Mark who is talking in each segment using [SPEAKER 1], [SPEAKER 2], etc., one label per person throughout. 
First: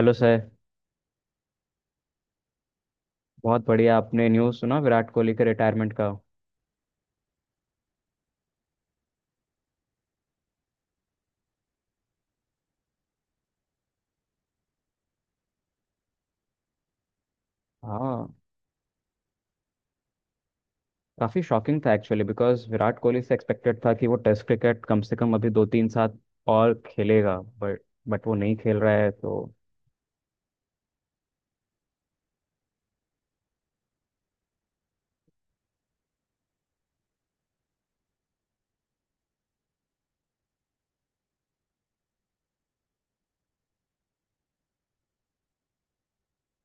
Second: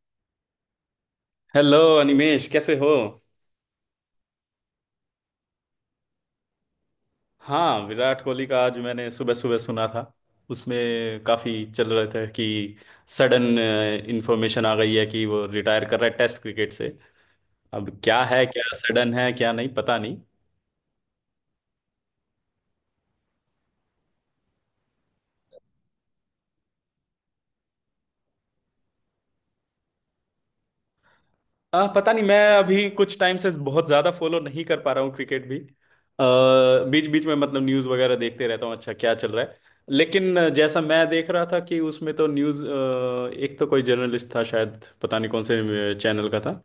[SPEAKER 1] Hello sir.
[SPEAKER 2] Hello Animesh, कैसे हो।
[SPEAKER 1] बहुत बढ़िया, आपने न्यूज़ सुना विराट कोहली के रिटायरमेंट का?
[SPEAKER 2] हाँ, विराट कोहली का आज मैंने सुबह सुबह सुना था। उसमें काफ़ी चल रहे थे कि सडन इंफॉर्मेशन आ गई है कि वो रिटायर कर रहा है टेस्ट क्रिकेट से। अब क्या
[SPEAKER 1] हाँ,
[SPEAKER 2] है, क्या सडन है क्या नहीं, पता नहीं।
[SPEAKER 1] काफ़ी शॉकिंग था एक्चुअली, बिकॉज विराट कोहली से एक्सपेक्टेड था कि वो टेस्ट क्रिकेट कम से कम अभी 2 3 साल और खेलेगा, बट वो नहीं खेल रहा है तो।
[SPEAKER 2] पता नहीं, मैं अभी कुछ टाइम से बहुत ज्यादा फॉलो नहीं कर पा रहा हूँ क्रिकेट भी। बीच बीच में मतलब न्यूज वगैरह देखते रहता हूँ, अच्छा क्या चल रहा है। लेकिन जैसा मैं देख रहा था कि उसमें तो न्यूज, एक तो कोई जर्नलिस्ट था शायद, पता नहीं कौन से चैनल का था,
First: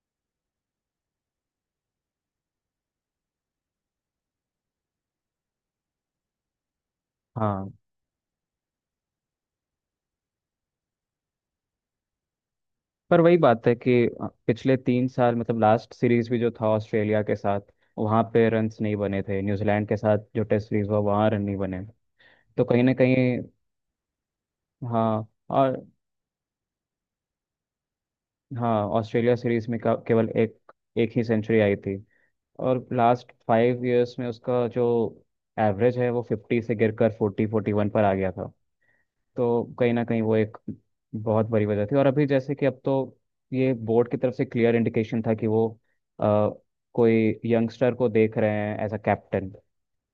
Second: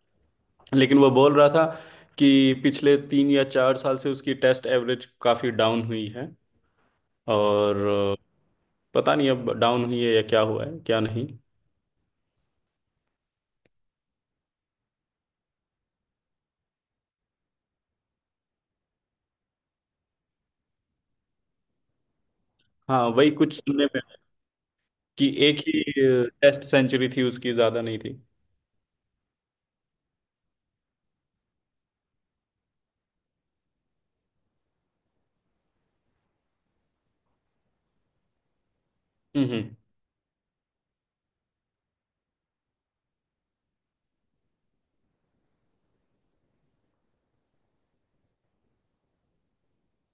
[SPEAKER 2] लेकिन वो बोल रहा था कि पिछले 3 या 4 साल से उसकी टेस्ट एवरेज काफी डाउन हुई है।
[SPEAKER 1] हाँ।
[SPEAKER 2] और अ, पता नहीं अब डाउन हुई है या क्या हुआ है क्या नहीं।
[SPEAKER 1] पर वही बात है कि पिछले तीन साल, मतलब लास्ट सीरीज भी जो था ऑस्ट्रेलिया के साथ, वहाँ पे रन्स नहीं बने थे। न्यूजीलैंड के साथ जो टेस्ट सीरीज हुआ वहाँ रन नहीं बने। तो कहीं ना
[SPEAKER 2] हाँ, वही
[SPEAKER 1] कहीं।
[SPEAKER 2] कुछ सुनने में आया
[SPEAKER 1] हाँ।
[SPEAKER 2] कि एक ही
[SPEAKER 1] और
[SPEAKER 2] टेस्ट सेंचुरी थी उसकी, ज्यादा नहीं थी।
[SPEAKER 1] हाँ, ऑस्ट्रेलिया सीरीज में केवल एक एक ही सेंचुरी आई थी। और लास्ट 5 इयर्स में उसका जो एवरेज है वो 50 से गिरकर 40 41 पर आ गया था।
[SPEAKER 2] हम्म,
[SPEAKER 1] तो कहीं ना कहीं वो एक बहुत बड़ी वजह थी। और अभी जैसे कि अब तो ये बोर्ड की तरफ से क्लियर इंडिकेशन था कि वो अ, कोई यंगस्टर को देख रहे हैं एज अ कैप्टन।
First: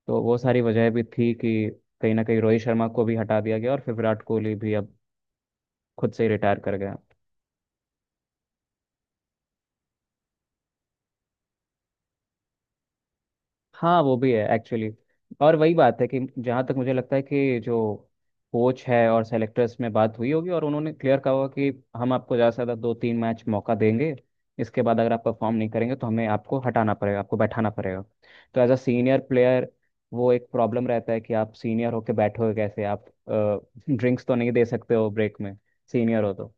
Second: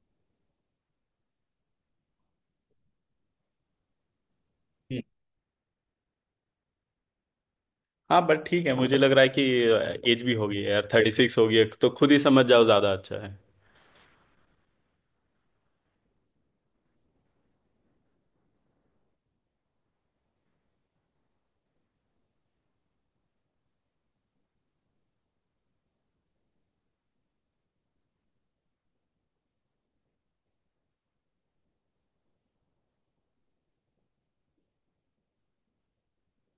[SPEAKER 1] तो वो सारी वजह भी थी कि कहीं ना कहीं रोहित शर्मा को भी हटा दिया गया और फिर विराट कोहली भी अब खुद से ही रिटायर कर गया।
[SPEAKER 2] हाँ, बट ठीक है, मुझे लग रहा है कि एज भी होगी यार, 36 होगी तो खुद ही समझ जाओ, ज्यादा अच्छा है।
[SPEAKER 1] हाँ वो भी है एक्चुअली। और वही बात है कि जहाँ तक मुझे लगता है कि जो कोच है और सेलेक्टर्स में बात हुई होगी और उन्होंने क्लियर कहा होगा कि हम आपको ज़्यादा से ज़्यादा 2 3 मैच मौका देंगे, इसके बाद अगर आप परफॉर्म नहीं करेंगे तो हमें आपको हटाना पड़ेगा, आपको बैठाना पड़ेगा। तो एज अ सीनियर प्लेयर वो एक प्रॉब्लम रहता है कि आप सीनियर होके बैठोगे कैसे, आप ड्रिंक्स तो नहीं दे सकते हो ब्रेक में, सीनियर हो तो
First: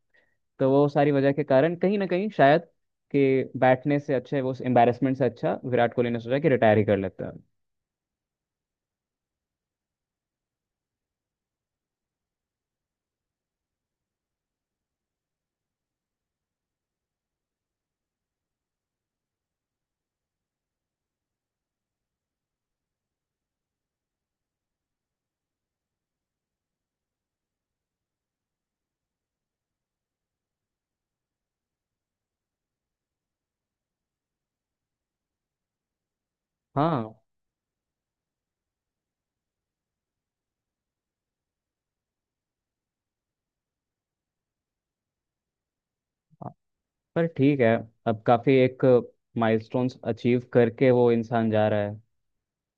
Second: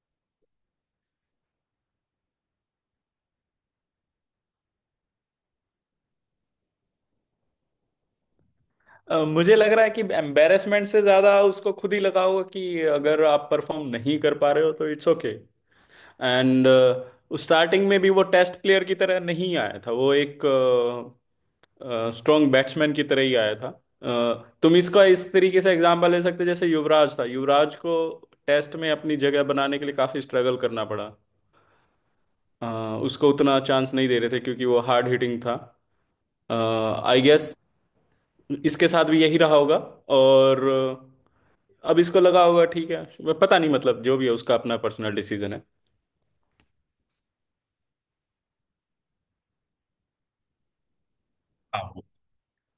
[SPEAKER 1] तो वो सारी वजह के कारण कहीं ना कहीं शायद कि बैठने से अच्छा है, वो एम्बैरेसमेंट से अच्छा, विराट कोहली ने सोचा कि रिटायर ही कर लेता है।
[SPEAKER 2] मुझे लग रहा है कि एम्बेरसमेंट से ज्यादा उसको खुद ही लगा होगा कि अगर आप परफॉर्म नहीं कर पा रहे हो तो इट्स ओके। एंड स्टार्टिंग में भी वो टेस्ट प्लेयर की तरह नहीं आया था, वो एक स्ट्रॉन्ग बैट्समैन की तरह ही आया था। तुम इसका इस तरीके से एग्जाम्पल ले सकते हो, जैसे युवराज था, युवराज को टेस्ट में अपनी जगह बनाने के लिए काफी स्ट्रगल करना पड़ा। उसको उतना चांस नहीं दे रहे थे क्योंकि वो हार्ड हिटिंग था।
[SPEAKER 1] हाँ।
[SPEAKER 2] आई गेस इसके साथ भी यही रहा होगा। और अब इसको लगा होगा ठीक है, पता नहीं, मतलब जो भी है उसका अपना पर्सनल डिसीजन है।
[SPEAKER 1] पर ठीक है, अब काफी एक माइलस्टोन्स अचीव करके वो इंसान जा रहा
[SPEAKER 2] हाँ।
[SPEAKER 1] है।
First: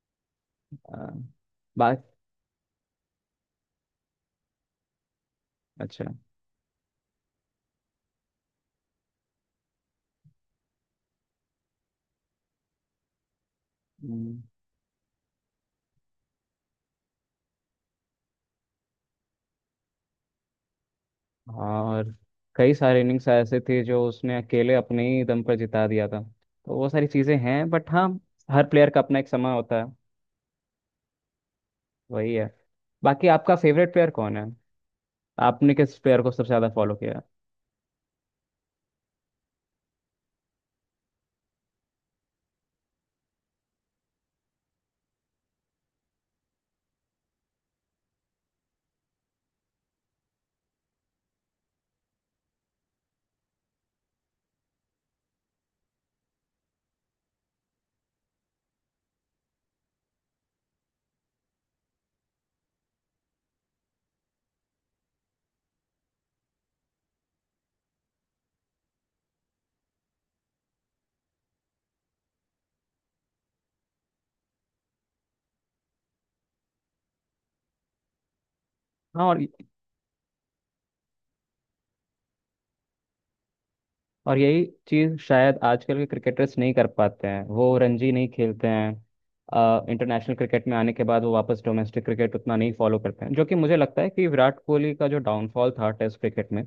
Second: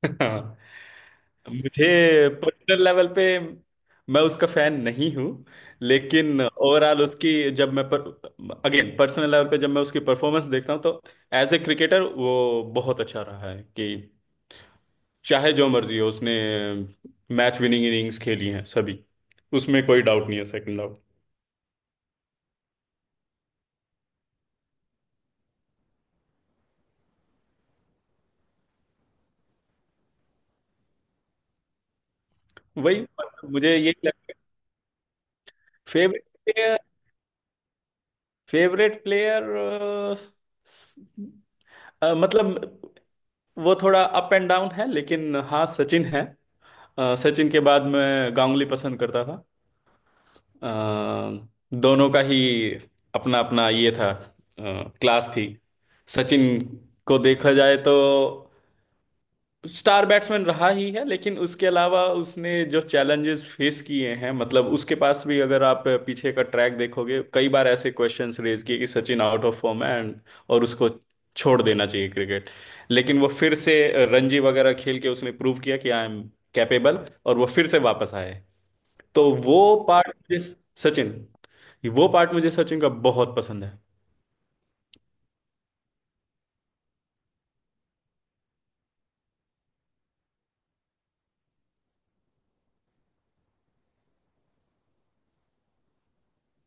[SPEAKER 2] हाँ।
[SPEAKER 1] आ,
[SPEAKER 2] मुझे
[SPEAKER 1] बात।
[SPEAKER 2] पर्सनल लेवल पे, मैं उसका फैन नहीं हूँ।
[SPEAKER 1] अच्छा।
[SPEAKER 2] लेकिन ओवरऑल उसकी, जब मैं अगेन पर्सनल लेवल पे जब मैं उसकी परफॉर्मेंस देखता हूँ, तो एज ए क्रिकेटर वो बहुत अच्छा रहा है कि
[SPEAKER 1] हम्म।
[SPEAKER 2] चाहे जो मर्जी हो उसने मैच विनिंग इनिंग्स खेली हैं सभी, उसमें कोई डाउट नहीं है, सेकंड डाउट।
[SPEAKER 1] और कई सारे इनिंग्स ऐसे थे जो उसने अकेले अपने ही दम पर जिता दिया था। तो वो सारी चीजें हैं, बट हाँ, हर प्लेयर का अपना एक समय होता है, वही है।
[SPEAKER 2] वही,
[SPEAKER 1] बाकी
[SPEAKER 2] मतलब
[SPEAKER 1] आपका
[SPEAKER 2] मुझे
[SPEAKER 1] फेवरेट
[SPEAKER 2] यही
[SPEAKER 1] प्लेयर
[SPEAKER 2] लगता है।
[SPEAKER 1] कौन है? आपने किस प्लेयर
[SPEAKER 2] फेवरेट
[SPEAKER 1] को सबसे ज्यादा
[SPEAKER 2] प्लेयर,
[SPEAKER 1] फॉलो किया है?
[SPEAKER 2] फेवरेट प्लेयर, मतलब वो थोड़ा अप एंड डाउन है, लेकिन हाँ सचिन है। सचिन के बाद मैं गांगुली पसंद करता था। अ, दोनों का ही अपना अपना ये था। अ, क्लास थी। सचिन को देखा जाए तो स्टार बैट्समैन रहा ही है, लेकिन उसके अलावा उसने जो चैलेंजेस फेस किए हैं, मतलब उसके पास भी अगर आप पीछे का ट्रैक देखोगे, कई बार ऐसे क्वेश्चंस रेज किए कि सचिन आउट ऑफ फॉर्म है एंड और उसको छोड़ देना चाहिए क्रिकेट। लेकिन वो फिर से रणजी वगैरह खेल के उसने प्रूव किया कि आई एम कैपेबल, और वो फिर से वापस आए।
[SPEAKER 1] हाँ।
[SPEAKER 2] तो
[SPEAKER 1] और
[SPEAKER 2] वो पार्ट मुझे सचिन वो पार्ट मुझे सचिन का बहुत पसंद है।
[SPEAKER 1] और यही चीज़ शायद आजकल के क्रिकेटर्स नहीं कर पाते हैं, वो रणजी नहीं खेलते हैं। इंटरनेशनल क्रिकेट में आने के बाद वो वापस डोमेस्टिक क्रिकेट उतना नहीं फॉलो करते हैं, जो कि मुझे लगता है कि विराट कोहली का जो डाउनफॉल था टेस्ट क्रिकेट में,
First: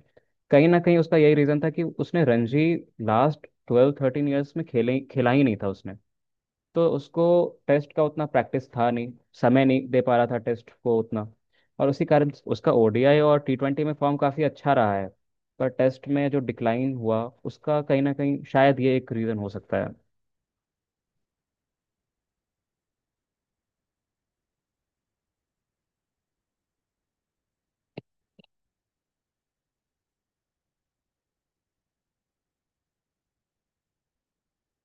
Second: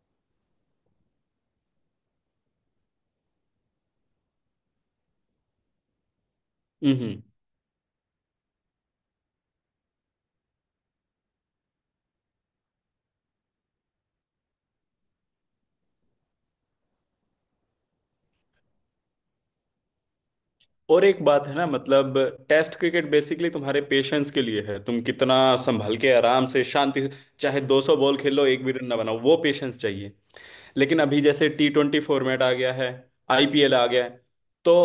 [SPEAKER 1] कहीं ना कहीं उसका यही रीज़न था कि उसने रणजी लास्ट 12 13 ईयर्स में खेले खेला ही नहीं था उसने। तो
[SPEAKER 2] हम्म
[SPEAKER 1] उसको टेस्ट का उतना प्रैक्टिस था नहीं, समय नहीं दे पा रहा था टेस्ट को उतना। और उसी कारण उसका ओडीआई और T20 में फॉर्म काफ़ी अच्छा रहा है, पर टेस्ट में जो डिक्लाइन हुआ उसका, कहीं ना कहीं शायद ये एक रीज़न हो सकता है।
[SPEAKER 2] और एक बात है ना, मतलब टेस्ट क्रिकेट बेसिकली तुम्हारे पेशेंस के लिए है, तुम कितना संभल के आराम से शांति से चाहे 200 बॉल खेलो एक भी रन ना बनाओ, वो पेशेंस चाहिए। लेकिन अभी जैसे T20 फॉर्मेट आ गया है, IPL आ गया है, तो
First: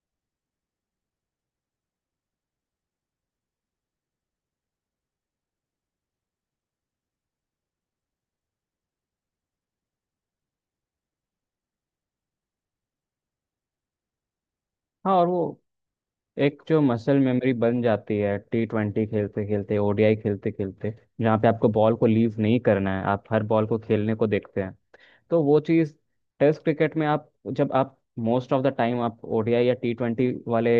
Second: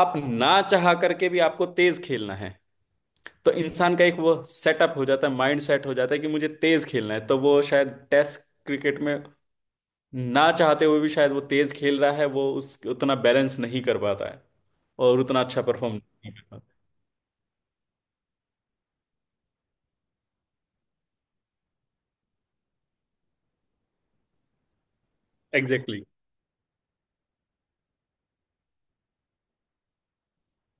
[SPEAKER 2] आप ना चाह करके भी आपको तेज खेलना है। तो इंसान का एक वो सेटअप हो जाता है, माइंड सेट हो जाता है कि मुझे तेज खेलना है, तो वो शायद टेस्ट क्रिकेट में ना चाहते हुए भी शायद वो तेज खेल रहा है, वो उस उतना बैलेंस नहीं कर पाता है।
[SPEAKER 1] हाँ।
[SPEAKER 2] और
[SPEAKER 1] और वो
[SPEAKER 2] उतना अच्छा परफॉर्म नहीं कर
[SPEAKER 1] एक
[SPEAKER 2] पाता।
[SPEAKER 1] जो मसल मेमोरी बन जाती है T20 खेलते खेलते, ओडीआई खेलते खेलते, जहाँ पे आपको बॉल को लीव नहीं करना है, आप हर बॉल को खेलने को देखते हैं। तो वो चीज़
[SPEAKER 2] एग्जैक्टली exactly.
[SPEAKER 1] टेस्ट क्रिकेट में, आप जब आप मोस्ट ऑफ द टाइम आप ओडीआई या T20 वाले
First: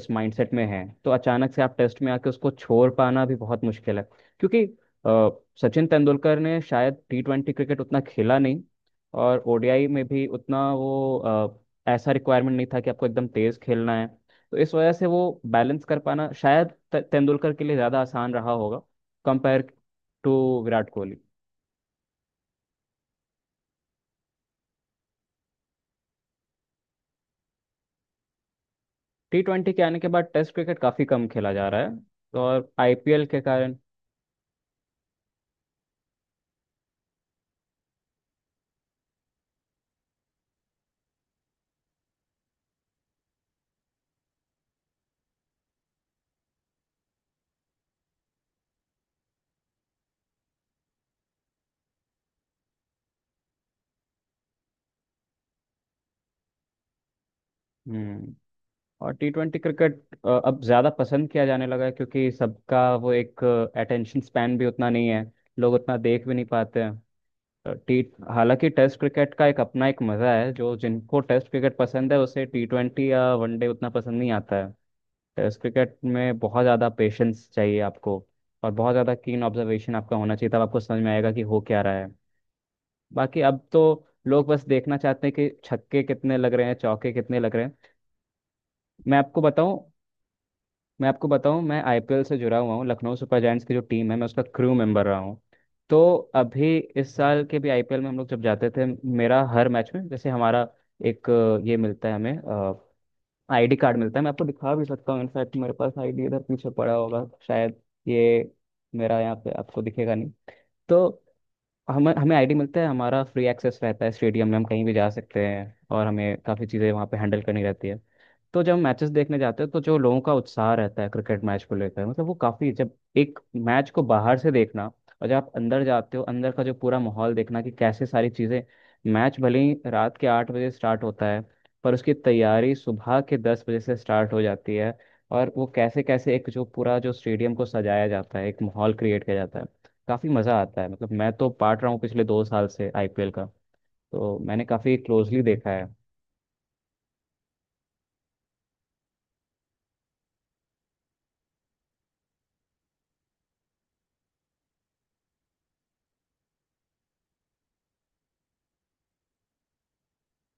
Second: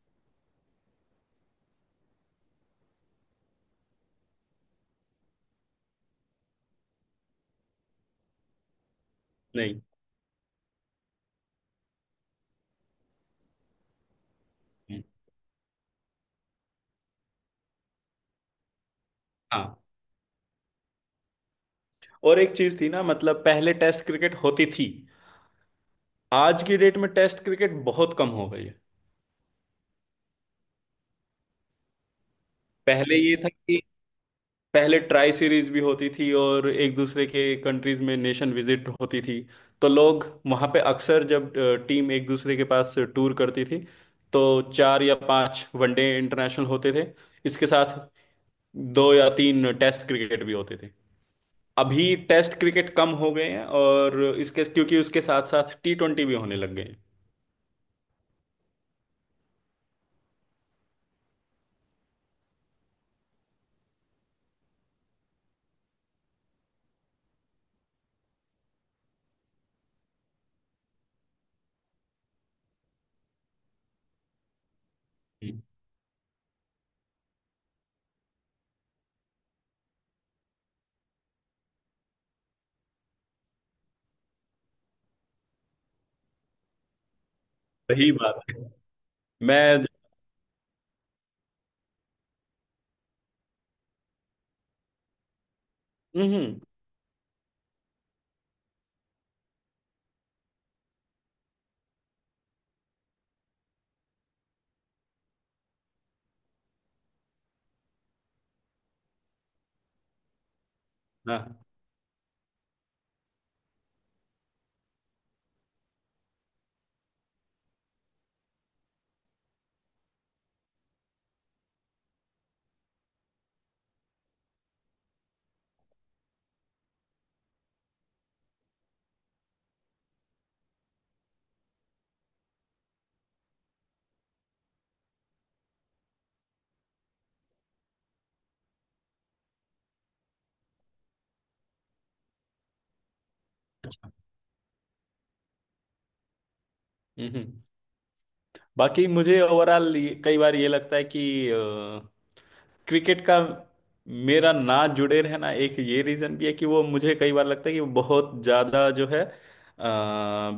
[SPEAKER 1] उस माइंडसेट में हैं तो अचानक से आप टेस्ट में आके उसको छोड़ पाना भी बहुत मुश्किल है। क्योंकि अ, सचिन तेंदुलकर ने शायद T20 क्रिकेट उतना खेला नहीं, और
[SPEAKER 2] नहीं,
[SPEAKER 1] ओडीआई में भी उतना वो ऐसा रिक्वायरमेंट नहीं था कि आपको एकदम तेज खेलना है। तो इस वजह
[SPEAKER 2] नहीं।
[SPEAKER 1] से वो बैलेंस कर पाना शायद तेंदुलकर के लिए ज़्यादा आसान रहा होगा कंपेयर
[SPEAKER 2] हाँ,
[SPEAKER 1] टू विराट कोहली।
[SPEAKER 2] और एक चीज थी ना, मतलब पहले टेस्ट क्रिकेट होती थी, आज की डेट में टेस्ट क्रिकेट बहुत कम हो गई है।
[SPEAKER 1] T20 के आने के बाद टेस्ट क्रिकेट काफी कम खेला जा रहा है, तो और
[SPEAKER 2] पहले
[SPEAKER 1] आईपीएल
[SPEAKER 2] ये
[SPEAKER 1] के
[SPEAKER 2] था
[SPEAKER 1] कारण।
[SPEAKER 2] कि पहले ट्राई सीरीज भी होती थी, और एक दूसरे के कंट्रीज में नेशन विजिट होती थी। तो लोग वहाँ पे अक्सर, जब टीम एक दूसरे के पास टूर करती थी, तो 4 या 5 वनडे इंटरनेशनल होते थे, इसके साथ 2 या 3 टेस्ट क्रिकेट भी होते थे। अभी टेस्ट क्रिकेट कम हो गए हैं, और इसके क्योंकि उसके साथ साथ T20 भी होने लग गए हैं।
[SPEAKER 1] हम्म। और टी ट्वेंटी क्रिकेट अब ज्यादा पसंद किया जाने लगा है क्योंकि सबका वो एक अटेंशन स्पैन भी उतना नहीं है, लोग उतना देख भी नहीं पाते हैं। टी, हालांकि टेस्ट क्रिकेट का एक अपना एक मजा है, जो जिनको टेस्ट क्रिकेट पसंद है उसे T20 या वनडे उतना पसंद नहीं आता है। टेस्ट
[SPEAKER 2] हम्म।
[SPEAKER 1] क्रिकेट में बहुत ज्यादा पेशेंस चाहिए आपको, और बहुत ज्यादा कीन ऑब्जर्वेशन आपका होना चाहिए तब आपको समझ में आएगा कि हो क्या रहा है। बाकी अब तो लोग बस देखना चाहते हैं कि छक्के कितने लग रहे हैं, चौके कितने लग रहे हैं।
[SPEAKER 2] सही बात है।
[SPEAKER 1] मैं आपको
[SPEAKER 2] मैं।
[SPEAKER 1] बताऊं मैं आपको बताऊं, मैं आईपीएल से जुड़ा हुआ हूँ। लखनऊ सुपर जायंट्स की जो टीम है, मैं उसका क्रू मेंबर रहा हूँ। तो
[SPEAKER 2] हम्म, हम्म।
[SPEAKER 1] अभी इस साल के भी आईपीएल में हम लोग जब जाते थे, मेरा हर मैच में जैसे हमारा एक ये मिलता है हमें, आईडी कार्ड मिलता है। मैं आपको दिखा भी सकता हूँ, इनफैक्ट मेरे पास आईडी इधर पीछे पड़ा होगा शायद, ये। मेरा यहाँ पे आपको दिखेगा नहीं। तो
[SPEAKER 2] हाँ।
[SPEAKER 1] हमें हमें आईडी मिलता है, हमारा फ्री एक्सेस रहता है स्टेडियम में, हम कहीं भी जा सकते हैं और हमें काफ़ी चीज़ें वहाँ पे हैंडल करनी रहती है। तो जब मैचेस देखने जाते हैं तो जो लोगों का उत्साह रहता है क्रिकेट मैच को लेकर, मतलब वो काफी, जब एक मैच को बाहर से देखना और जब आप अंदर जाते हो अंदर का जो पूरा माहौल देखना कि कैसे सारी चीजें। मैच भले ही रात के 8 बजे स्टार्ट होता है, पर उसकी तैयारी सुबह के 10 बजे से स्टार्ट हो जाती है। और वो कैसे कैसे एक जो पूरा जो स्टेडियम को सजाया जाता है, एक माहौल क्रिएट किया जाता है, काफी मजा आता है। मतलब मैं तो पार्ट रहा हूँ पिछले 2 साल से आईपीएल का,
[SPEAKER 2] अच्छा।
[SPEAKER 1] तो मैंने काफी क्लोजली देखा है।
[SPEAKER 2] हम्म, बाकी मुझे ओवरऑल कई बार ये लगता है कि क्रिकेट का मेरा ना जुड़े रहना एक ये रीजन भी है कि वो, मुझे कई बार लगता है कि वो बहुत ज्यादा जो है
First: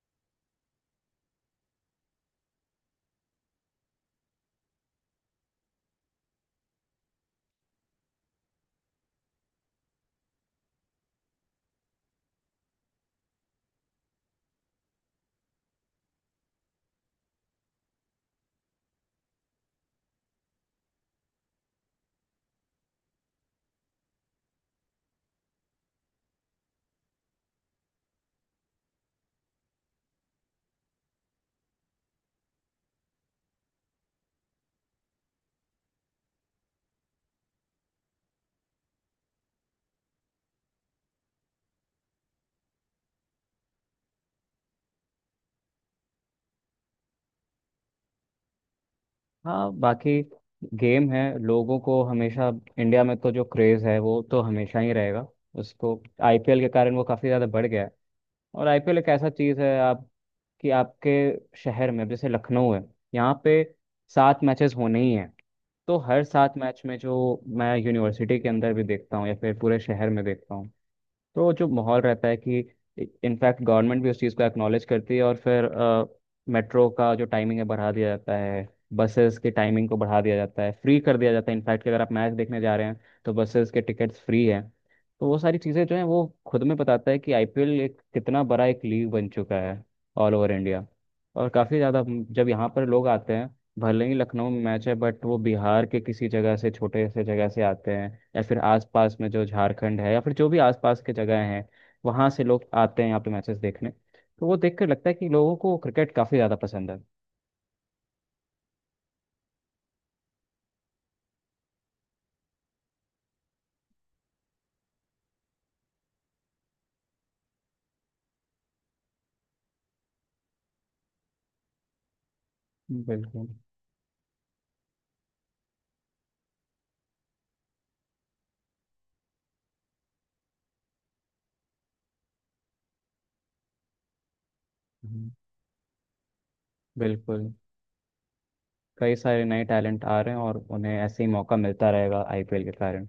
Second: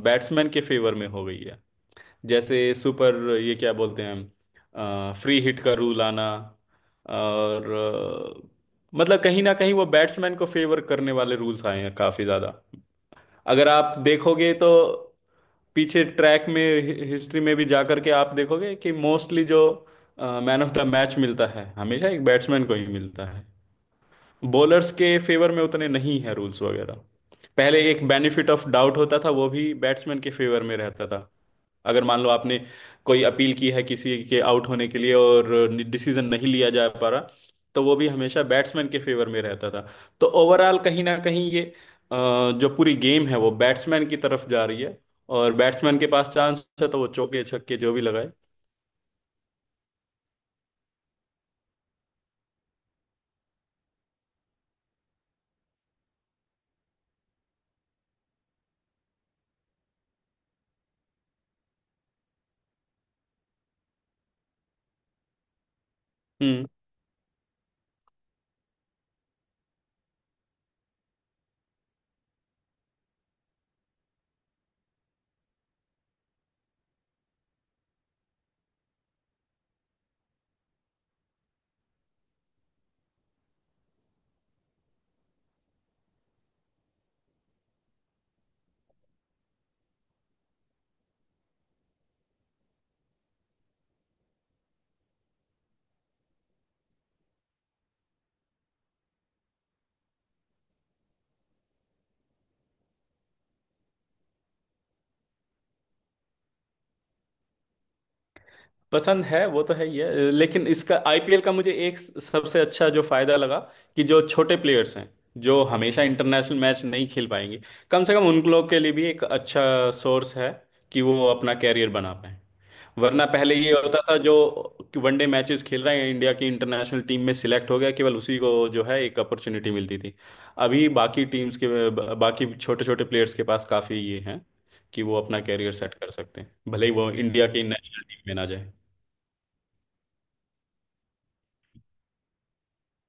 [SPEAKER 2] बैट्समैन के फेवर में हो गई है। जैसे सुपर, ये क्या बोलते हैं, फ्री हिट का रूल आना, और मतलब कहीं ना कहीं वो बैट्समैन को फेवर करने वाले रूल्स आए हैं काफी ज्यादा। अगर आप देखोगे तो पीछे ट्रैक में, हिस्ट्री में भी जा करके आप देखोगे कि मोस्टली जो मैन ऑफ द मैच मिलता है हमेशा एक बैट्समैन को ही मिलता है। बॉलर्स के फेवर में उतने नहीं है रूल्स वगैरह। पहले एक बेनिफिट ऑफ डाउट होता था, वो भी बैट्समैन के फेवर में रहता था। अगर मान लो आपने कोई अपील की है किसी के आउट होने के लिए और डिसीजन नहीं लिया जा पा रहा, तो वो भी हमेशा बैट्समैन के फेवर में रहता था। तो ओवरऑल कहीं ना कहीं ये, जो पूरी गेम है वो बैट्समैन की तरफ जा रही है। और बैट्समैन के पास चांस है तो वो चौके छक्के जो भी लगाए।
[SPEAKER 1] हाँ। बाकी गेम है, लोगों को हमेशा इंडिया में तो जो क्रेज़ है वो तो हमेशा ही रहेगा उसको। आईपीएल के कारण वो काफ़ी ज़्यादा बढ़ गया है। और आईपीएल एक ऐसा चीज़ है आप, कि आपके शहर में, जैसे लखनऊ है, यहाँ पे 7 मैचेस होने ही हैं। तो हर सात
[SPEAKER 2] हम्म।
[SPEAKER 1] मैच में जो मैं यूनिवर्सिटी के अंदर भी देखता हूँ या फिर पूरे शहर में देखता हूँ, तो जो माहौल रहता है कि इनफैक्ट गवर्नमेंट भी उस चीज़ को एक्नॉलेज करती है, और फिर मेट्रो का जो टाइमिंग है बढ़ा दिया जाता है, बसेस की टाइमिंग को बढ़ा दिया जाता है, फ्री कर दिया जाता है इनफैक्ट, कि अगर आप मैच देखने जा रहे हैं तो बसेस के टिकट्स फ्री हैं। तो वो सारी चीज़ें जो हैं वो खुद में बताता है कि आईपीएल एक कितना बड़ा एक लीग बन चुका है ऑल ओवर इंडिया। और काफ़ी ज़्यादा जब यहाँ पर लोग आते हैं, भले ही लखनऊ में मैच है बट वो बिहार के किसी जगह से, छोटे से जगह से आते हैं, या फिर आसपास में जो झारखंड है या फिर जो भी आसपास के जगह हैं, वहाँ से लोग आते हैं यहाँ पे मैचेस देखने। तो वो देखकर लगता है कि लोगों को क्रिकेट काफ़ी ज़्यादा पसंद है।
[SPEAKER 2] पसंद है वो तो है ही है, लेकिन इसका IPL का मुझे एक सबसे अच्छा जो फायदा लगा कि जो छोटे प्लेयर्स हैं जो हमेशा इंटरनेशनल मैच नहीं खेल पाएंगे, कम से कम उन लोग के लिए भी एक अच्छा सोर्स है कि वो अपना कैरियर बना पाए। वरना
[SPEAKER 1] बिल्कुल।
[SPEAKER 2] पहले ये होता था जो वनडे मैचेस खेल रहे हैं इंडिया की इंटरनेशनल टीम में सिलेक्ट हो गया, केवल उसी को जो है एक अपॉर्चुनिटी मिलती थी। अभी बाकी टीम्स के, बाकी छोटे छोटे प्लेयर्स के पास काफी ये हैं कि वो
[SPEAKER 1] हम्म।
[SPEAKER 2] अपना कैरियर सेट कर सकते हैं, भले ही वो इंडिया
[SPEAKER 1] बिल्कुल।
[SPEAKER 2] की नेशनल टीम में ना जाए।
[SPEAKER 1] कई सारे नए टैलेंट आ रहे हैं और उन्हें ऐसे ही मौका मिलता रहेगा आईपीएल के कारण।